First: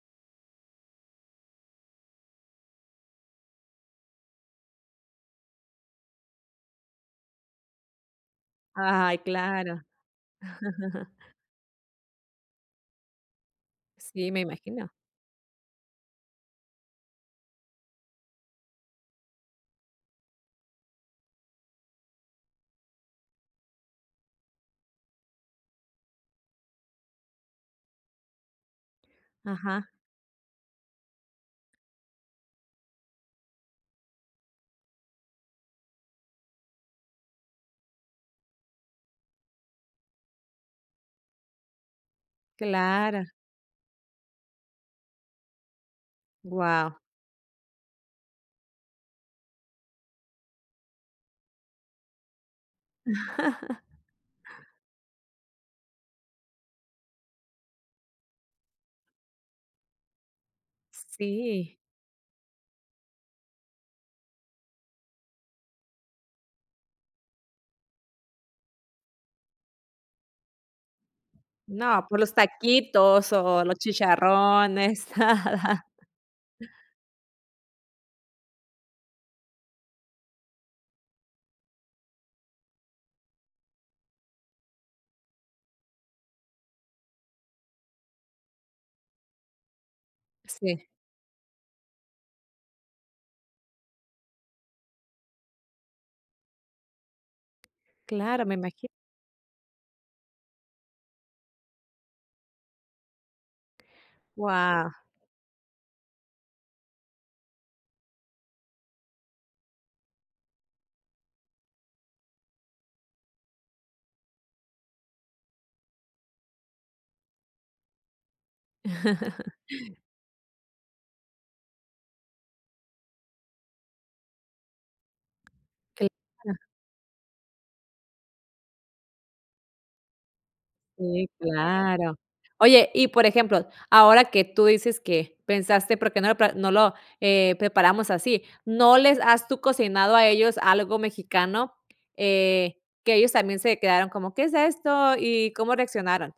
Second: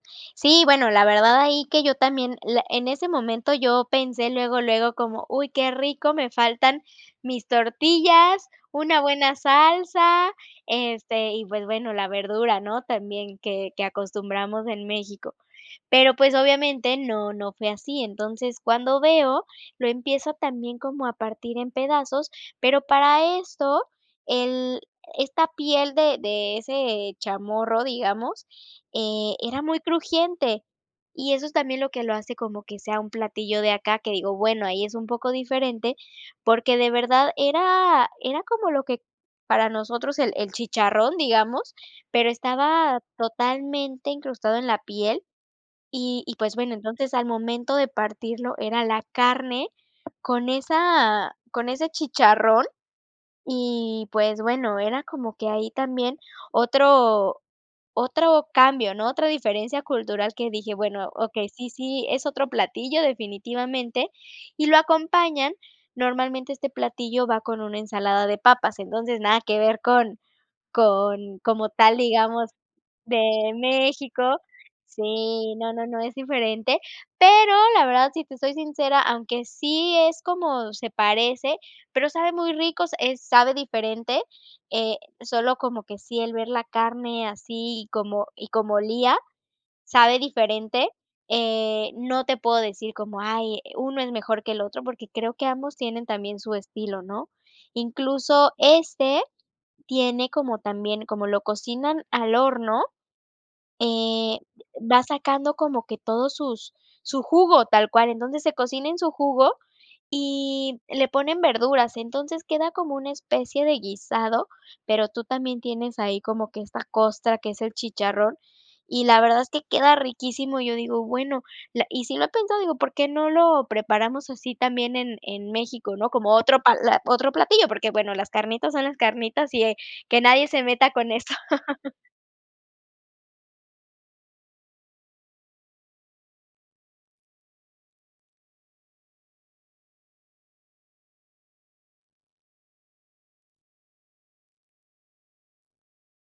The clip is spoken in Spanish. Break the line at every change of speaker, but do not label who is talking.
Sí, bueno, la verdad ahí que yo también, le en ese momento, yo pensé luego, luego como: "Uy qué rico, me faltan mis tortillas, una
Ay,
buena
claro.
salsa, este, y pues bueno, la verdura", ¿no? También, que que
Sí, me
acostumbramos en
imagino.
México. Pero, pues, obviamente no no fue así. Entonces, cuando veo, lo empiezo también como a partir en pedazos, pero para esto el esta piel de de ese chamorro, digamos, eh, era muy
Ajá.
crujiente, y eso es también lo que lo hace como que sea un platillo de acá, que digo, bueno, ahí es un poco diferente, porque de verdad era era como lo que para nosotros el el chicharrón, digamos, pero estaba
Claro.
totalmente incrustado en la piel y y, pues bueno,
Guau.
entonces al momento de partirlo era la carne con esa con ese chicharrón y, pues bueno, era como que ahí también otro otro cambio, ¿no? Otra diferencia cultural que dije: "Bueno, okey, sí
Sí.
sí, es otro platillo, definitivamente", y lo acompañan, normalmente este platillo va con una ensalada de papas, entonces, nada que ver con con como tal,
No, por los
digamos,
taquitos
de
o los
México
chicharrones,
Sí, no,
nada.
no, no, es diferente, pero, la verdad, si te soy sincera, aunque sí es, como se parece, pero sabe muy rico, s eh, sabe diferente, eh, solo como que sí el ver la carne así, como y como olía. Sabe
Sí.
diferente, eh, no te puedo decir como, ay, uno es mejor que el otro, porque creo que ambos tienen también su estilo, ¿no?
Claro,
Incluso
me imagi
este tiene como también como lo cocinan al horno, eh,
Guau.
va sacando como que todos sus su jugo, tal cual, entonces se cocina en su jugo, y le ponen verduras, entonces queda como una especie de guisado, pero tú también tienes ahí como que esta costra que es el chicharrón, y la verdad es que queda riquísimo. Yo digo: "bueno", la y si lo he pensado, digo, ¿por qué no lo preparamos así también en en México, no? Como otro
Claro.
pla otro platillo, porque, bueno, las carnitas son las carnitas y, eh, que nadie se meta con
Sí,
eso.
claro. Oye, y por ejemplo, ahora que tú dices que pensaste: "¿Por qué no lo pla no lo, eh, preparamos así?" ¿No les has, tú cocinado a ellos algo mexicano? Eh, que ellos también se quedaron como: "¿Qué es esto?" y, ¿cómo reaccionaron?